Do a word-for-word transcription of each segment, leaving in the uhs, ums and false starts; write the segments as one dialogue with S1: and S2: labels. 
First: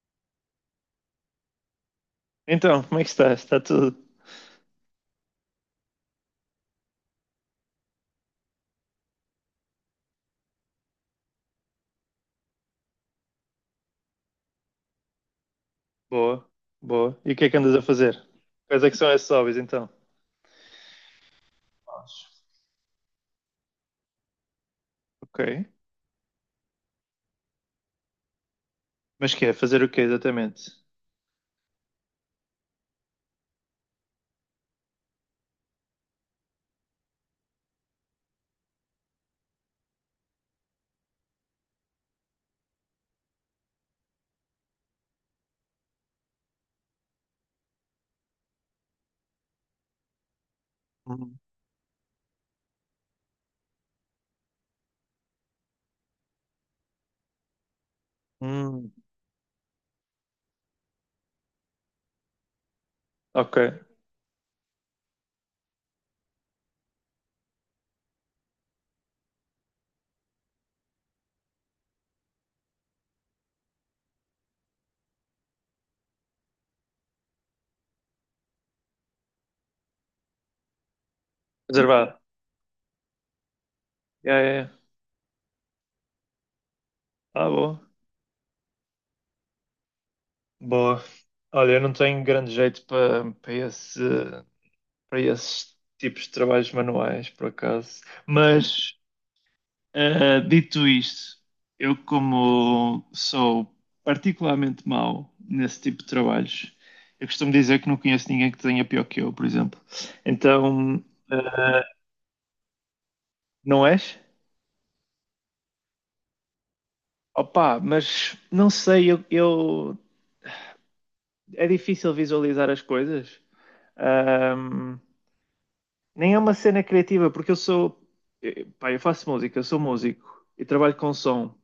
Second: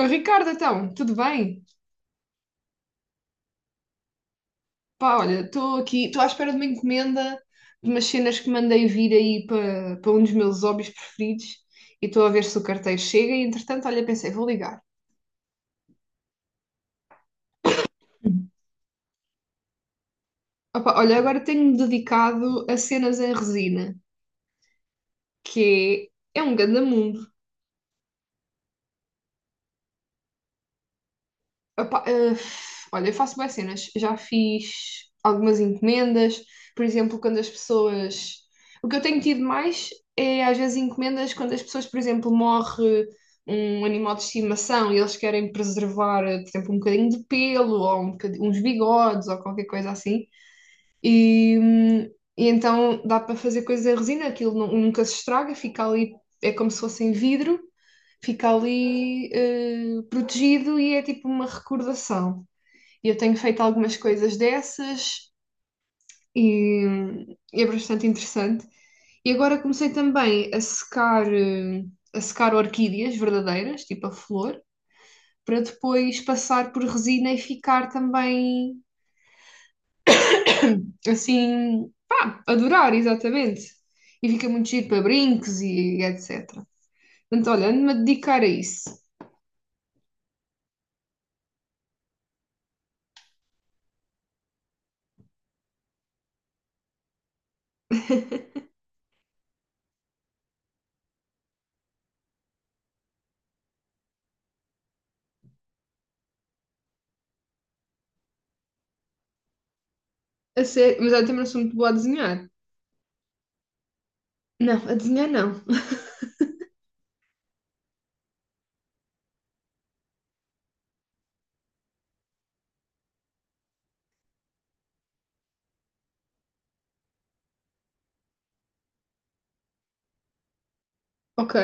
S1: Oh, Ricardo, então, tudo bem?
S2: Então, como é que estás? Está tudo?
S1: Pá, olha, estou aqui, estou à espera de uma encomenda de umas cenas que mandei vir aí para para um dos meus hobbies preferidos e estou a ver se o carteiro chega e, entretanto, olha, pensei, vou ligar.
S2: Boa, boa. E o que é que andas a fazer?
S1: Uhum.
S2: Quais é que são esses hobbies então?
S1: Opa, olha, agora tenho-me dedicado a cenas em resina,
S2: Ok.
S1: que é, é um ganda mundo.
S2: Mas que é? Fazer o quê exatamente?
S1: Epá, eh, olha, eu faço boas cenas. Já fiz algumas encomendas, por exemplo, quando as pessoas. O que eu tenho tido mais é às vezes encomendas quando as pessoas, por exemplo, morre um animal de estimação e eles querem preservar, eh, por exemplo, um bocadinho de pelo ou um bocadi- uns bigodes ou qualquer coisa assim.
S2: Hum.
S1: E, hum, e então dá para fazer coisas em resina, aquilo nu- nunca se estraga, fica ali, é como se fosse em vidro, fica
S2: Hum.
S1: ali eh, protegido e é tipo uma recordação. E eu tenho
S2: Ok.
S1: feito algumas coisas dessas e e é bastante interessante. E agora comecei também a secar, eh, a secar orquídeas verdadeiras, tipo a flor, para depois passar por resina e ficar também assim,
S2: Reservado.
S1: pá, adorar, exatamente. E
S2: É,
S1: fica
S2: é.
S1: muito
S2: É.
S1: giro para brincos e etecetera.
S2: Ah,
S1: Portanto, olha,
S2: boa.
S1: ando-me a dedicar a isso.
S2: Boa. Olha, eu não tenho grande jeito para para esse, para esses tipos de trabalhos manuais, por acaso. Mas Uh, dito isto, eu como sou particularmente mau nesse tipo de trabalhos, eu costumo dizer que não conheço ninguém que tenha pior que eu, por exemplo.
S1: A
S2: Então,
S1: sério,
S2: uh,
S1: mas eu também não sou muito boa a desenhar.
S2: não és?
S1: Não, a desenhar não.
S2: Opa, mas não sei, eu, eu- é difícil visualizar as coisas. Ahm, Nem é uma cena criativa, porque eu sou, eh, pá, eu faço música, eu sou músico e trabalho com
S1: Ok.
S2: som.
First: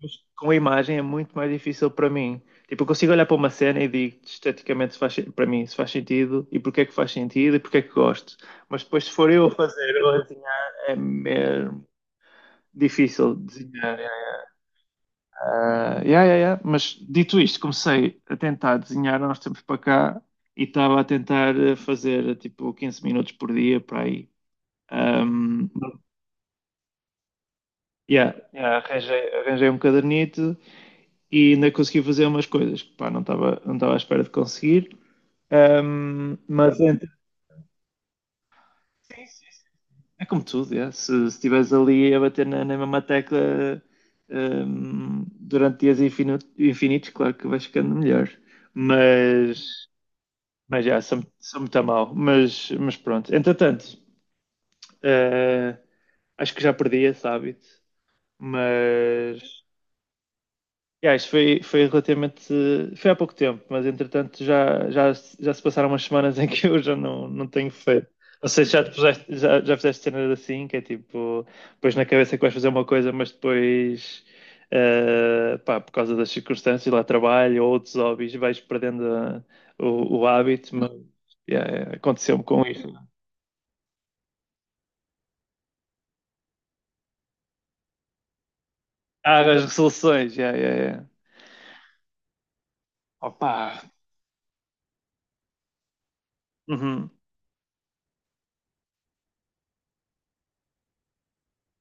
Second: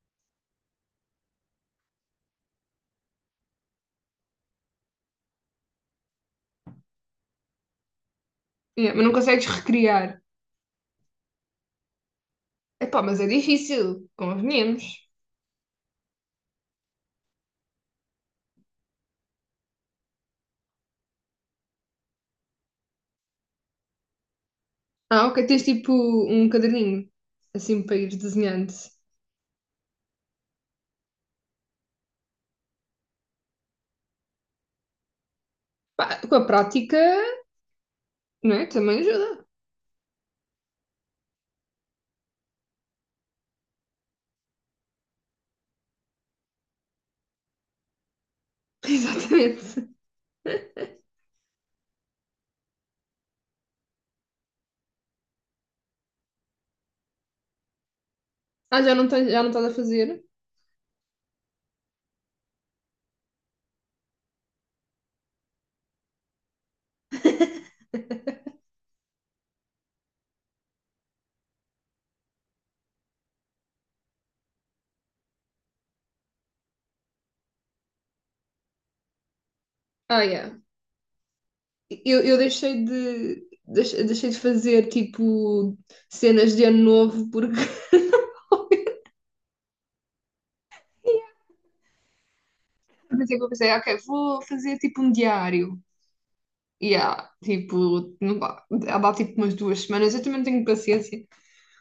S2: Mas com a imagem é muito mais difícil para mim. Tipo, eu consigo olhar para uma cena e digo esteticamente se faz, para mim se faz sentido e porque é que faz sentido e porque é que gosto. Mas
S1: Yeah,
S2: depois,
S1: mas
S2: se
S1: não
S2: for
S1: consegues
S2: eu a fazer ou a
S1: recriar.
S2: desenhar, é mesmo
S1: Epá, mas é
S2: difícil desenhar.
S1: difícil, convenhamos.
S2: Ah, yeah, yeah, yeah. Mas dito isto, comecei a tentar desenhar há uns tempos para cá e estava a tentar eh, fazer tipo quinze minutos por dia para aí.
S1: Ah, ok, tens
S2: Um,
S1: tipo um caderninho, assim, para ir
S2: yeah,
S1: desenhando.
S2: yeah, arranjei, arranjei um cadernito e ainda consegui fazer umas coisas que pá, não estava não estava à espera de conseguir.
S1: Pá, com
S2: Um,
S1: a
S2: mas
S1: prática,
S2: entre-
S1: não é? Também ajuda.
S2: É como tudo, yeah. se se estiveres ali a bater na, na, mesma tecla um, durante dias infinu- infinitos, claro que vais ficando melhor. Mas,
S1: Exatamente.
S2: mas já, sou, sou muito a mal. Mas, mas pronto, entretanto, eh, acho que já perdi esse hábito,
S1: Ah, já não tens, já não
S2: mas
S1: estás a fazer?
S2: yeah, isto foi, foi relativamente. Foi há pouco tempo, mas entretanto já, já, já se passaram umas semanas em que eu já não, não tenho feito. Não sei se já te puseste, já, já fizeste cenas assim, que é tipo, pões na cabeça que vais fazer uma coisa, mas depois, eh, pá, por causa das circunstâncias, lá trabalho ou outros hobbies, vais perdendo eh, o,
S1: Ah,
S2: o
S1: yeah.
S2: hábito, mas yeah, yeah,
S1: Eu, eu
S2: aconteceu-me com
S1: deixei
S2: isso.
S1: de, deixei, deixei de fazer, tipo, cenas de ano novo, porque
S2: Ah, as resoluções, yeah, yeah, yeah.
S1: pensei que eu
S2: Opa!
S1: pensei, ah, ok, vou fazer, tipo, um diário. E
S2: Uhum,
S1: yeah, tipo, não dá, dá tipo umas duas semanas, eu também não tenho paciência.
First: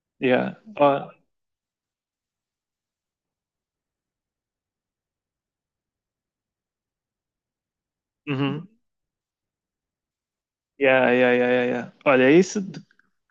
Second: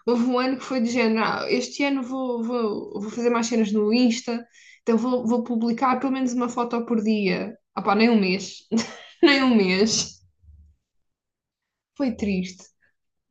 S1: Houve um
S2: yeah.
S1: ano que foi de
S2: Ó,
S1: género, ah, este ano vou, vou, vou fazer mais cenas no Insta, então vou, vou publicar pelo menos uma foto por dia. Ah pá, nem um mês.
S2: uhum.
S1: Nem um mês.
S2: Yeah, yeah, yeah, yeah, yeah.
S1: Foi
S2: Olha, isso
S1: triste.
S2: de-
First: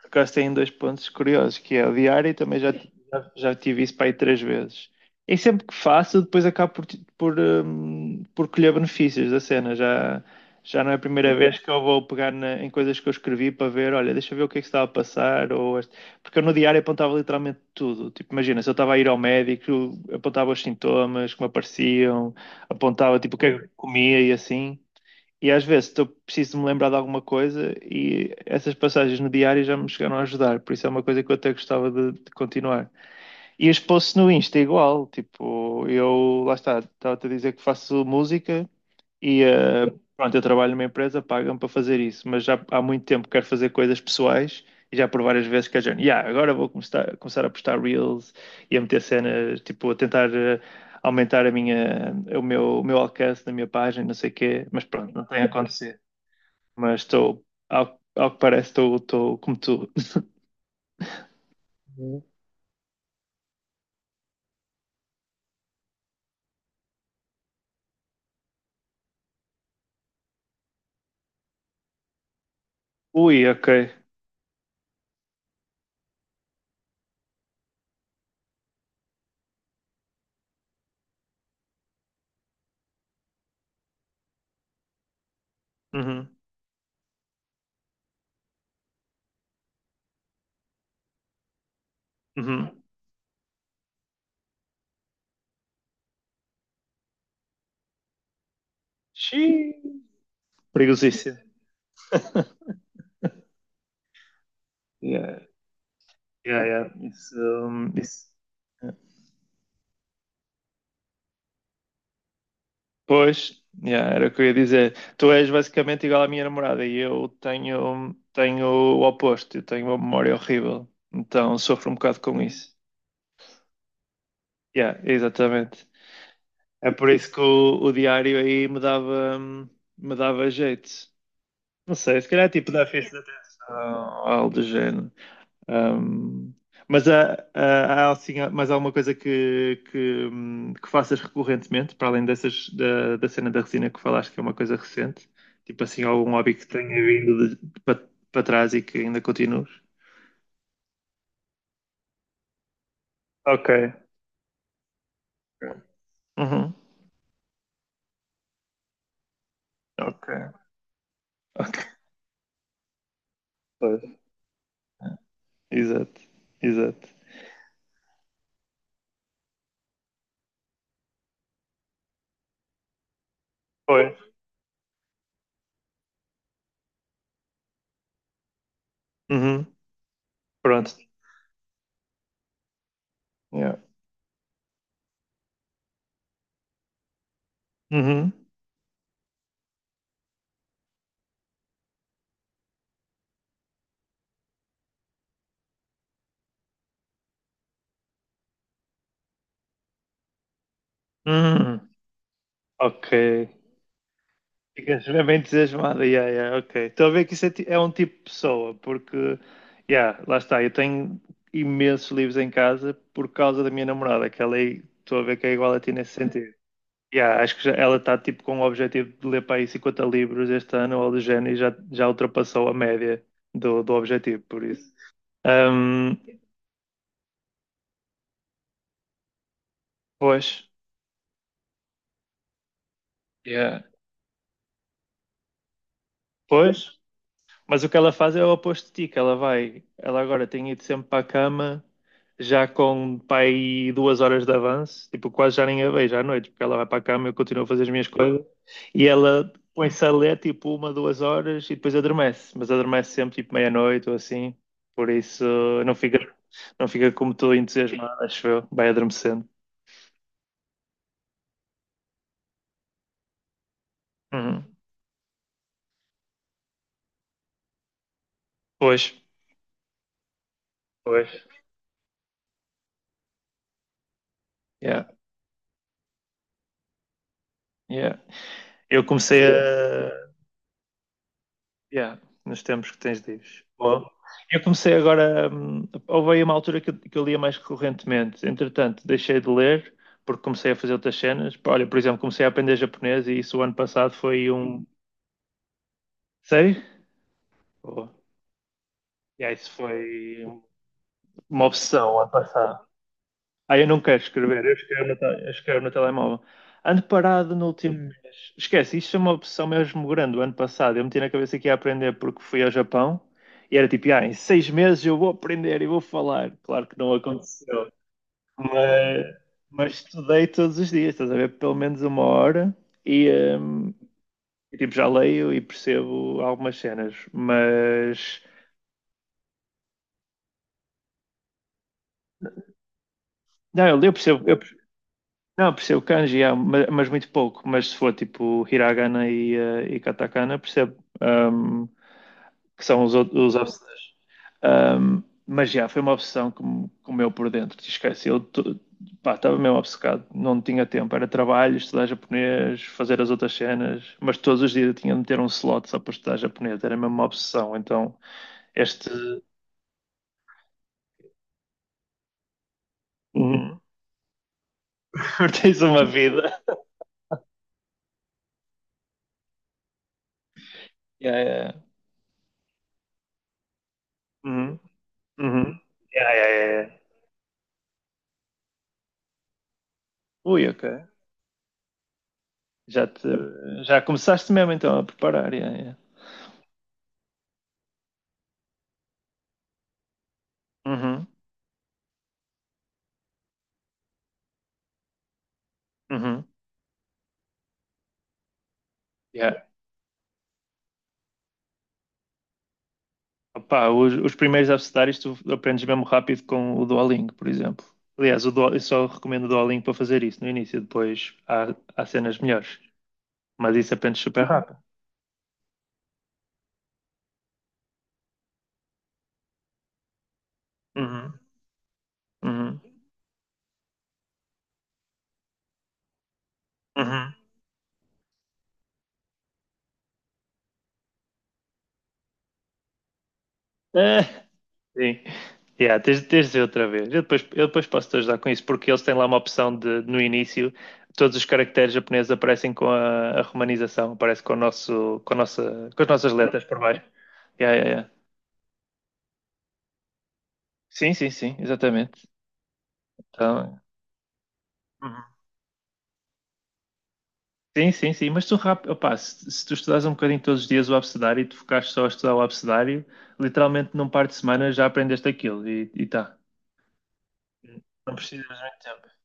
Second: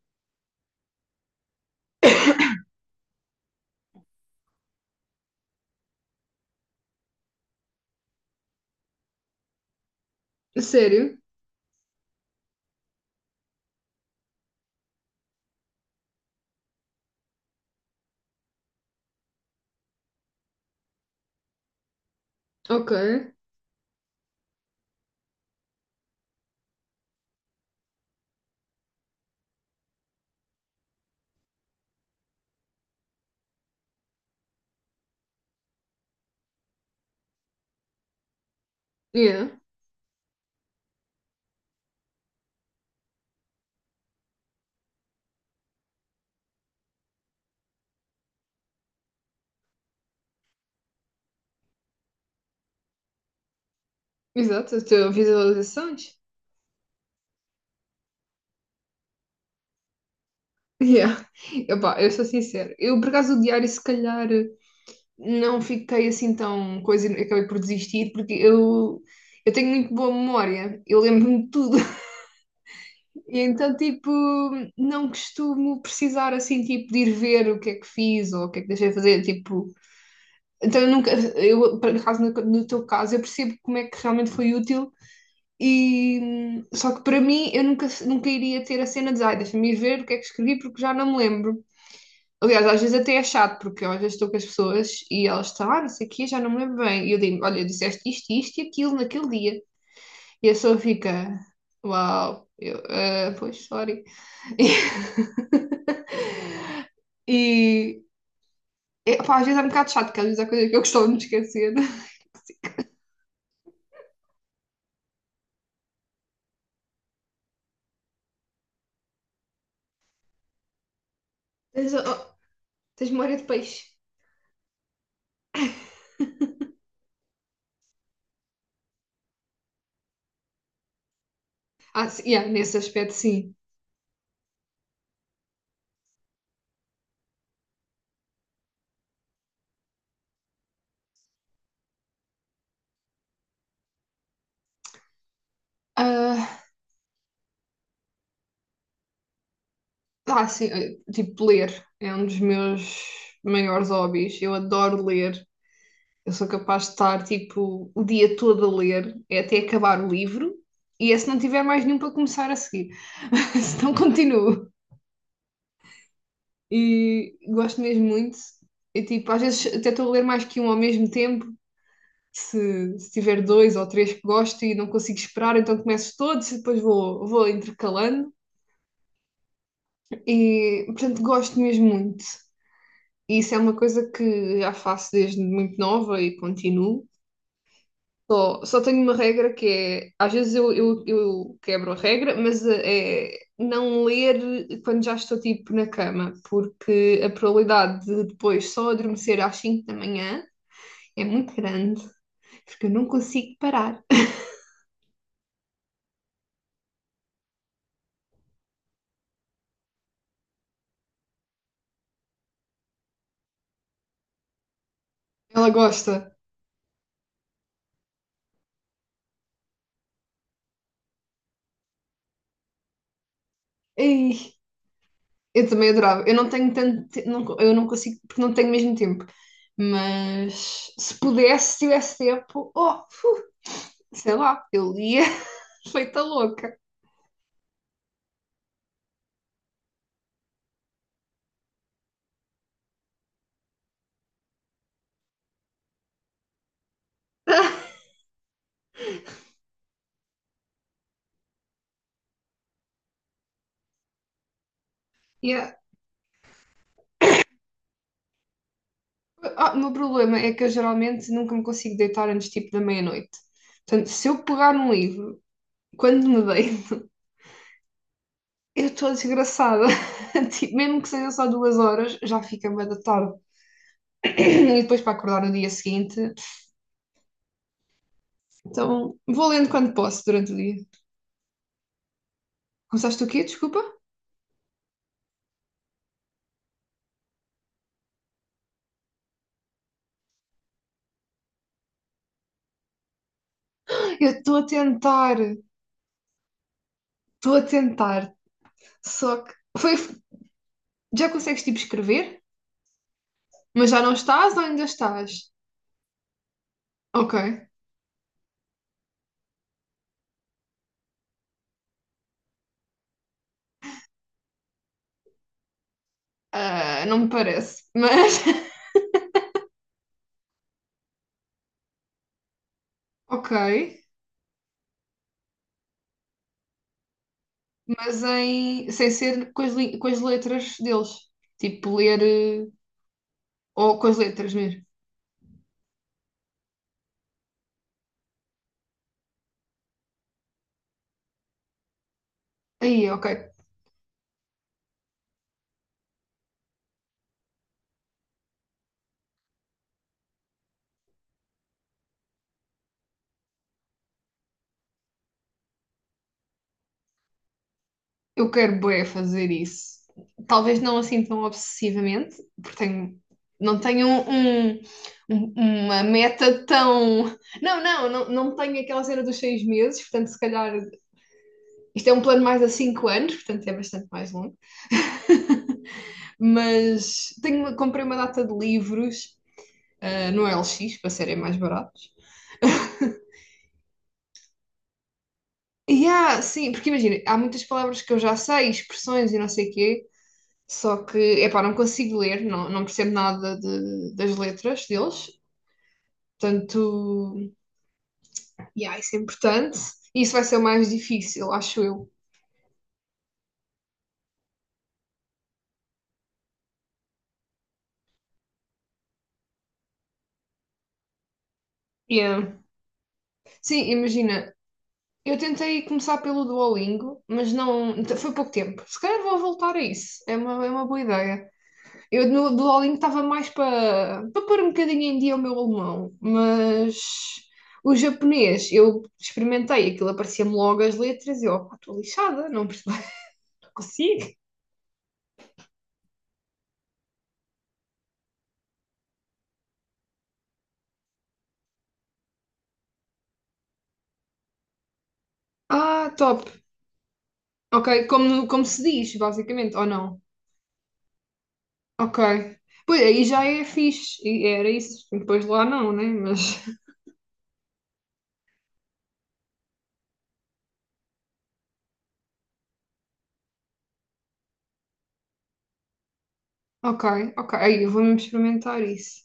S2: por acaso tem dois pontos curiosos, que é o diário, e também já, ti- já, já tive isso para aí três vezes. E sempre que faço, depois acabo por, ti- por, hum, por colher benefícios da cena. Já,
S1: A
S2: já não é a
S1: sério?
S2: primeira vez que eu vou pegar na- em coisas que eu escrevi para ver, olha, deixa eu ver o que é que se estava a passar. Ou este- Porque eu no diário apontava literalmente tudo. Tipo, imagina, se eu estava a ir ao médico, eu apontava os sintomas que me apareciam,
S1: Ok.
S2: apontava tipo o que é que eu comia e assim. E às vezes estou preciso de me lembrar de alguma coisa e essas passagens no diário já me chegaram a ajudar, por isso é uma coisa que eu até gostava de, de continuar. E os posts no Insta é igual, tipo, eu lá está, estava-te a dizer que faço música e
S1: Yeah.
S2: eh, pronto, eu trabalho numa empresa, pagam-me para fazer isso, mas já há muito tempo quero fazer coisas pessoais e já por várias vezes que a gente, yeah, agora vou começar, começar a postar reels e a meter cenas, tipo, a tentar. eh, Aumentar a minha, o meu, o meu alcance na minha página, não sei o quê,
S1: Exato, as
S2: mas
S1: tuas
S2: pronto, não tem acontecido
S1: visualizações.
S2: mas estou, ao, ao que parece, estou, estou como tu.
S1: Yeah. Epá, eu sou
S2: Uhum.
S1: sincera. Eu, por acaso, o diário, se calhar, não fiquei assim tão coisa e acabei por desistir, porque eu, eu tenho muito boa memória. Eu lembro-me de tudo. E
S2: Ui, ok.
S1: então, tipo, não costumo precisar assim, tipo, de ir ver o que é que fiz ou o que é que deixei de fazer, tipo, então eu nunca, eu, por acaso, no, no, teu caso, eu percebo como é que realmente foi útil e
S2: Uhum,
S1: só que para mim eu nunca, nunca iria ter a cena de, ai, deixa-me ir ver o que é que escrevi porque já não me lembro. Aliás, às
S2: uhum.
S1: vezes até é chato, porque eu às vezes estou com as pessoas e elas estão, ah, não sei o quê, já não me lembro bem. E eu digo, olha, disseste isto, isto e aquilo naquele dia.
S2: Xiii.
S1: E a pessoa fica,
S2: Perigosíssimo.
S1: uau, eu, "Ah, pois, sorry.
S2: Yeah, yeah, yeah. Isso, hum,
S1: E
S2: isso. Yeah.
S1: é, pá, às vezes é um bocado chato, porque às vezes há coisas que eu costumo me esquecer.
S2: Pois, yeah, era o que eu ia dizer. Tu és basicamente igual à minha namorada e eu tenho, tenho o oposto, eu tenho uma memória horrível, então sofro
S1: Tens,
S2: um
S1: oh,
S2: bocado com isso.
S1: tens memória de peixe.
S2: Yeah, exatamente. É por isso que o, o diário aí me dava, hum, me dava jeito. Não
S1: Ah,
S2: sei,
S1: sim,
S2: se calhar
S1: yeah,
S2: é tipo
S1: nesse
S2: da
S1: aspecto,
S2: festa de
S1: sim.
S2: atenção, ou algo do género. Ahm, mas há, há, há, assim, há mais alguma coisa que, que, hum, que faças recorrentemente, para além dessas, da, da cena da resina que falaste, que é uma coisa recente? Tipo assim, algum hobby que
S1: Ah,
S2: tenha vindo de- de- para para trás e que ainda continues?
S1: ah, sim, eh, tipo, ler é um dos meus
S2: Ok.
S1: maiores hobbies. Eu adoro ler. Eu sou
S2: Uhum.
S1: capaz de estar, tipo, o dia todo a ler, é até acabar o livro.
S2: Ok.
S1: E é se não tiver mais nenhum
S2: Ok.
S1: para começar a seguir. Se não,
S2: Pois.
S1: continuo.
S2: Exato. Exato.
S1: E gosto mesmo muito. E tipo, às vezes até estou a ler mais que um ao mesmo tempo. Se, se tiver dois ou três
S2: Pois.
S1: que gosto e não consigo esperar, então começo todos e depois vou, vou intercalando.
S2: Uhum.
S1: E,
S2: Pronto.
S1: portanto, gosto mesmo muito. E isso é uma
S2: Yeah.
S1: coisa que já faço desde muito nova e continuo.
S2: Uhum.
S1: Só, só tenho uma regra que é, às vezes eu, eu, eu quebro a regra, mas eh, é não ler quando já estou tipo na cama, porque a probabilidade de depois só adormecer às cinco da manhã é muito
S2: Uhum.
S1: grande, porque eu não
S2: Ok.
S1: consigo parar.
S2: Ficas bem entusiasmado, yeah, yeah, ok. Estou a ver que isso é, ti- é um tipo de pessoa, porque, yeah, lá está, eu tenho imensos livros em casa por causa da minha namorada, que ela é, estou a ver que é
S1: Ela
S2: igual a ti nesse
S1: gosta.
S2: sentido. Yeah, acho que já- ela está tipo com o objetivo de ler para aí cinquenta livros este ano ou do género e já, já ultrapassou a média do, do objetivo,
S1: Ei,
S2: por isso.
S1: eu também
S2: Ahm,
S1: adorava. Eu não tenho tanto, te- não co- eu não consigo, porque não tenho mesmo tempo.
S2: Pois,
S1: Mas se pudesse, se tivesse tempo, oh, fu,
S2: yeah.
S1: sei lá, eu lia feita louca.
S2: pois, Mas o que ela faz é o oposto de ti, que ela vai, ela agora tem ido sempre para a cama, já com pai duas horas de avanço, tipo, quase já nem a vejo à noite, porque ela vai para a cama, eu continuo a fazer as minhas coisas, e ela põe-se a ler tipo uma, duas horas e depois adormece, mas adormece sempre tipo meia-noite ou assim, por isso
S1: Yeah.
S2: não fica, não fica como tu entusiasmado, acho eu, vai adormecendo.
S1: Ah, o meu problema é que eu geralmente nunca me consigo deitar antes tipo da meia-noite. Portanto, se eu
S2: Uhum.
S1: pegar num livro, quando me deito, eu
S2: Pois,
S1: estou desgraçada. Tipo, mesmo que
S2: pois,
S1: seja só duas horas, já fica bué da tarde. E depois
S2: yeah,
S1: para acordar no dia seguinte.
S2: yeah. Eu
S1: Então
S2: comecei
S1: vou lendo quando posso
S2: a
S1: durante o dia.
S2: Yeah, nos tempos que tens
S1: Começaste o quê?
S2: livres.
S1: Desculpa?
S2: Boa. Eu comecei agora. Hum, houve aí uma altura que eu, que eu lia mais recorrentemente. Entretanto, deixei de ler porque comecei a fazer outras cenas. Pá, Olha, por exemplo, comecei a aprender japonês e isso o ano passado
S1: Eu,
S2: foi
S1: estou a
S2: um.
S1: tentar,
S2: Sei?
S1: estou a
S2: Boa.
S1: tentar. Só
S2: Yeah,
S1: que
S2: isso
S1: foi,
S2: foi
S1: já consegues
S2: uma
S1: tipo
S2: obsessão o ano
S1: escrever?
S2: passado. Ah, eu
S1: Mas já
S2: não
S1: não
S2: quero
S1: estás ou
S2: escrever, eu
S1: ainda
S2: escrevo no,
S1: estás?
S2: te- eu escrevo no telemóvel. Ando parado
S1: Ok.
S2: no último mês. Esquece, isto é uma opção mesmo grande. O ano passado eu meti na cabeça que ia aprender porque fui ao Japão e era tipo, ah, em seis meses eu vou aprender e vou falar. Claro que
S1: Ah,
S2: não
S1: não me parece,
S2: aconteceu,
S1: mas
S2: mas, mas estudei todos os dias, estás a ver? Pelo menos uma hora e,
S1: ok,
S2: hum, tipo, já leio e percebo algumas cenas,
S1: mas
S2: mas.
S1: em sem ser com as, li- com as letras deles, tipo ler eh,
S2: Não,
S1: ou
S2: eu,
S1: com
S2: eu
S1: as
S2: percebo,
S1: letras
S2: eu
S1: mesmo.
S2: Não, percebo kanji, yeah, ma- mas, muito pouco. Mas se for tipo hiragana e, eh, e katakana, percebo um, que são
S1: Aí,
S2: os,
S1: ok,
S2: outros- os obs- um, Mas já, foi uma obsessão que me comeu por dentro, te esqueci. Eu to- pá, estava mesmo obcecado, não tinha tempo. Era trabalho, estudar japonês, fazer as outras cenas, mas todos os dias eu tinha de ter um slot só para estudar japonês, era mesmo uma obsessão. Então,
S1: eu quero bué
S2: este.
S1: fazer isso. Talvez não assim tão obsessivamente, porque tenho, não
S2: Uhum.
S1: tenho um, um-
S2: Tens
S1: um- uma
S2: uma vida.
S1: meta tão. Não, não, não, não tenho aquela cena dos seis meses, portanto, se calhar.
S2: Yeah, yeah.
S1: Isto é um plano mais a cinco anos, portanto, é bastante mais longo.
S2: Uhum. Uhum. É.
S1: Mas tenho, uma- comprei uma data de livros, ah, no
S2: Ui, ok.
S1: L X, para serem mais baratos.
S2: Já, te, já começaste mesmo então a preparar. Yeah, yeah.
S1: E há, sim, porque imagina, há muitas palavras que eu já sei, expressões e não sei o quê, só que,
S2: Uhum,
S1: epá, não consigo ler, não, não percebo nada de- das letras deles,
S2: uhum,
S1: portanto, yeah, isso é
S2: yeah.
S1: importante. Isso vai ser o mais difícil, acho eu.
S2: Opá, os, os primeiros abecedários tu aprendes mesmo rápido com o Duolingo, por exemplo. Aliás, o Duo, eu só recomendo o Duolingo para fazer isso no início, depois há, há cenas
S1: Yeah.
S2: melhores. Mas
S1: Sim,
S2: isso aprendes super
S1: imagina,
S2: rápido.
S1: eu tentei começar pelo Duolingo, mas não, foi pouco tempo. Se calhar vou voltar a isso, é uma, é uma boa
S2: Uhum,
S1: ideia. Eu no
S2: uhum,
S1: Duolingo estava mais para para pôr um bocadinho em dia o meu alemão, mas
S2: uhum.
S1: o japonês, eu experimentei aquilo, aparecia-me logo as letras e eu, "Opá, estou lixada, não percebo, não consigo.
S2: Sim. Yeah, tens, tens de dizer outra vez. Eu depois, eu depois posso te ajudar com isso, porque eles têm lá uma opção de, no início, todos os caracteres japoneses aparecem com a, a romanização, aparece com o nosso, com a nossa, com as
S1: Ah,
S2: nossas
S1: top.
S2: letras por baixo. Yeah,
S1: Ok,
S2: yeah, yeah.
S1: como, como se diz, basicamente, ou não?
S2: Sim, sim, sim,
S1: Ok.
S2: exatamente.
S1: Pois aí já é
S2: Então,
S1: fixe, e era isso.
S2: Uhum.
S1: Depois lá não, né? Mas.
S2: sim, sim, sim. Mas tu, rápido opá, se, se tu estudares um bocadinho todos os dias o abecedário e te focares só a estudar o abecedário, literalmente num par de semanas já aprendeste aquilo e, e tá.
S1: Ok, ok. Aí eu vou
S2: Não
S1: mesmo
S2: precisas de muito
S1: experimentar
S2: tempo.
S1: isso.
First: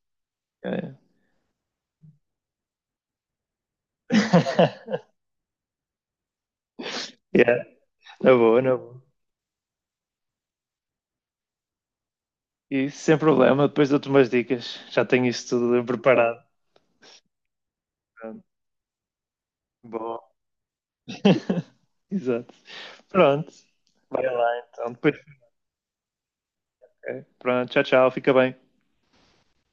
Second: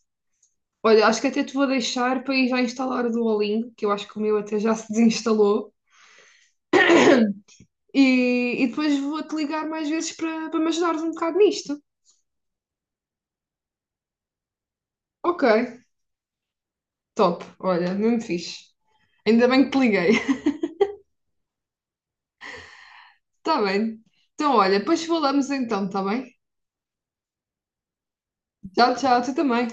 S2: Yeah,
S1: Olha, acho que até te vou deixar para ir já instalar o Duolingo, que eu acho que o meu até já
S2: yeah.
S1: se desinstalou.
S2: Yeah,
S1: E,
S2: na boa,
S1: e
S2: na
S1: depois
S2: boa.
S1: vou-te ligar mais vezes para para me ajudares um bocado nisto.
S2: E sem problema, depois dou-te umas dicas. Já tenho
S1: Ok,
S2: isso tudo preparado.
S1: top. Olha, mesmo
S2: Pronto.
S1: fixe. Ainda bem que te liguei.
S2: Boa. Exato. Pronto.
S1: Está bem.
S2: Vai lá
S1: Então, olha,
S2: então.
S1: depois
S2: Depois...
S1: falamos então, está bem?
S2: ok. Pronto, tchau, tchau. Fica bem.
S1: Tchau, tchau, tu também.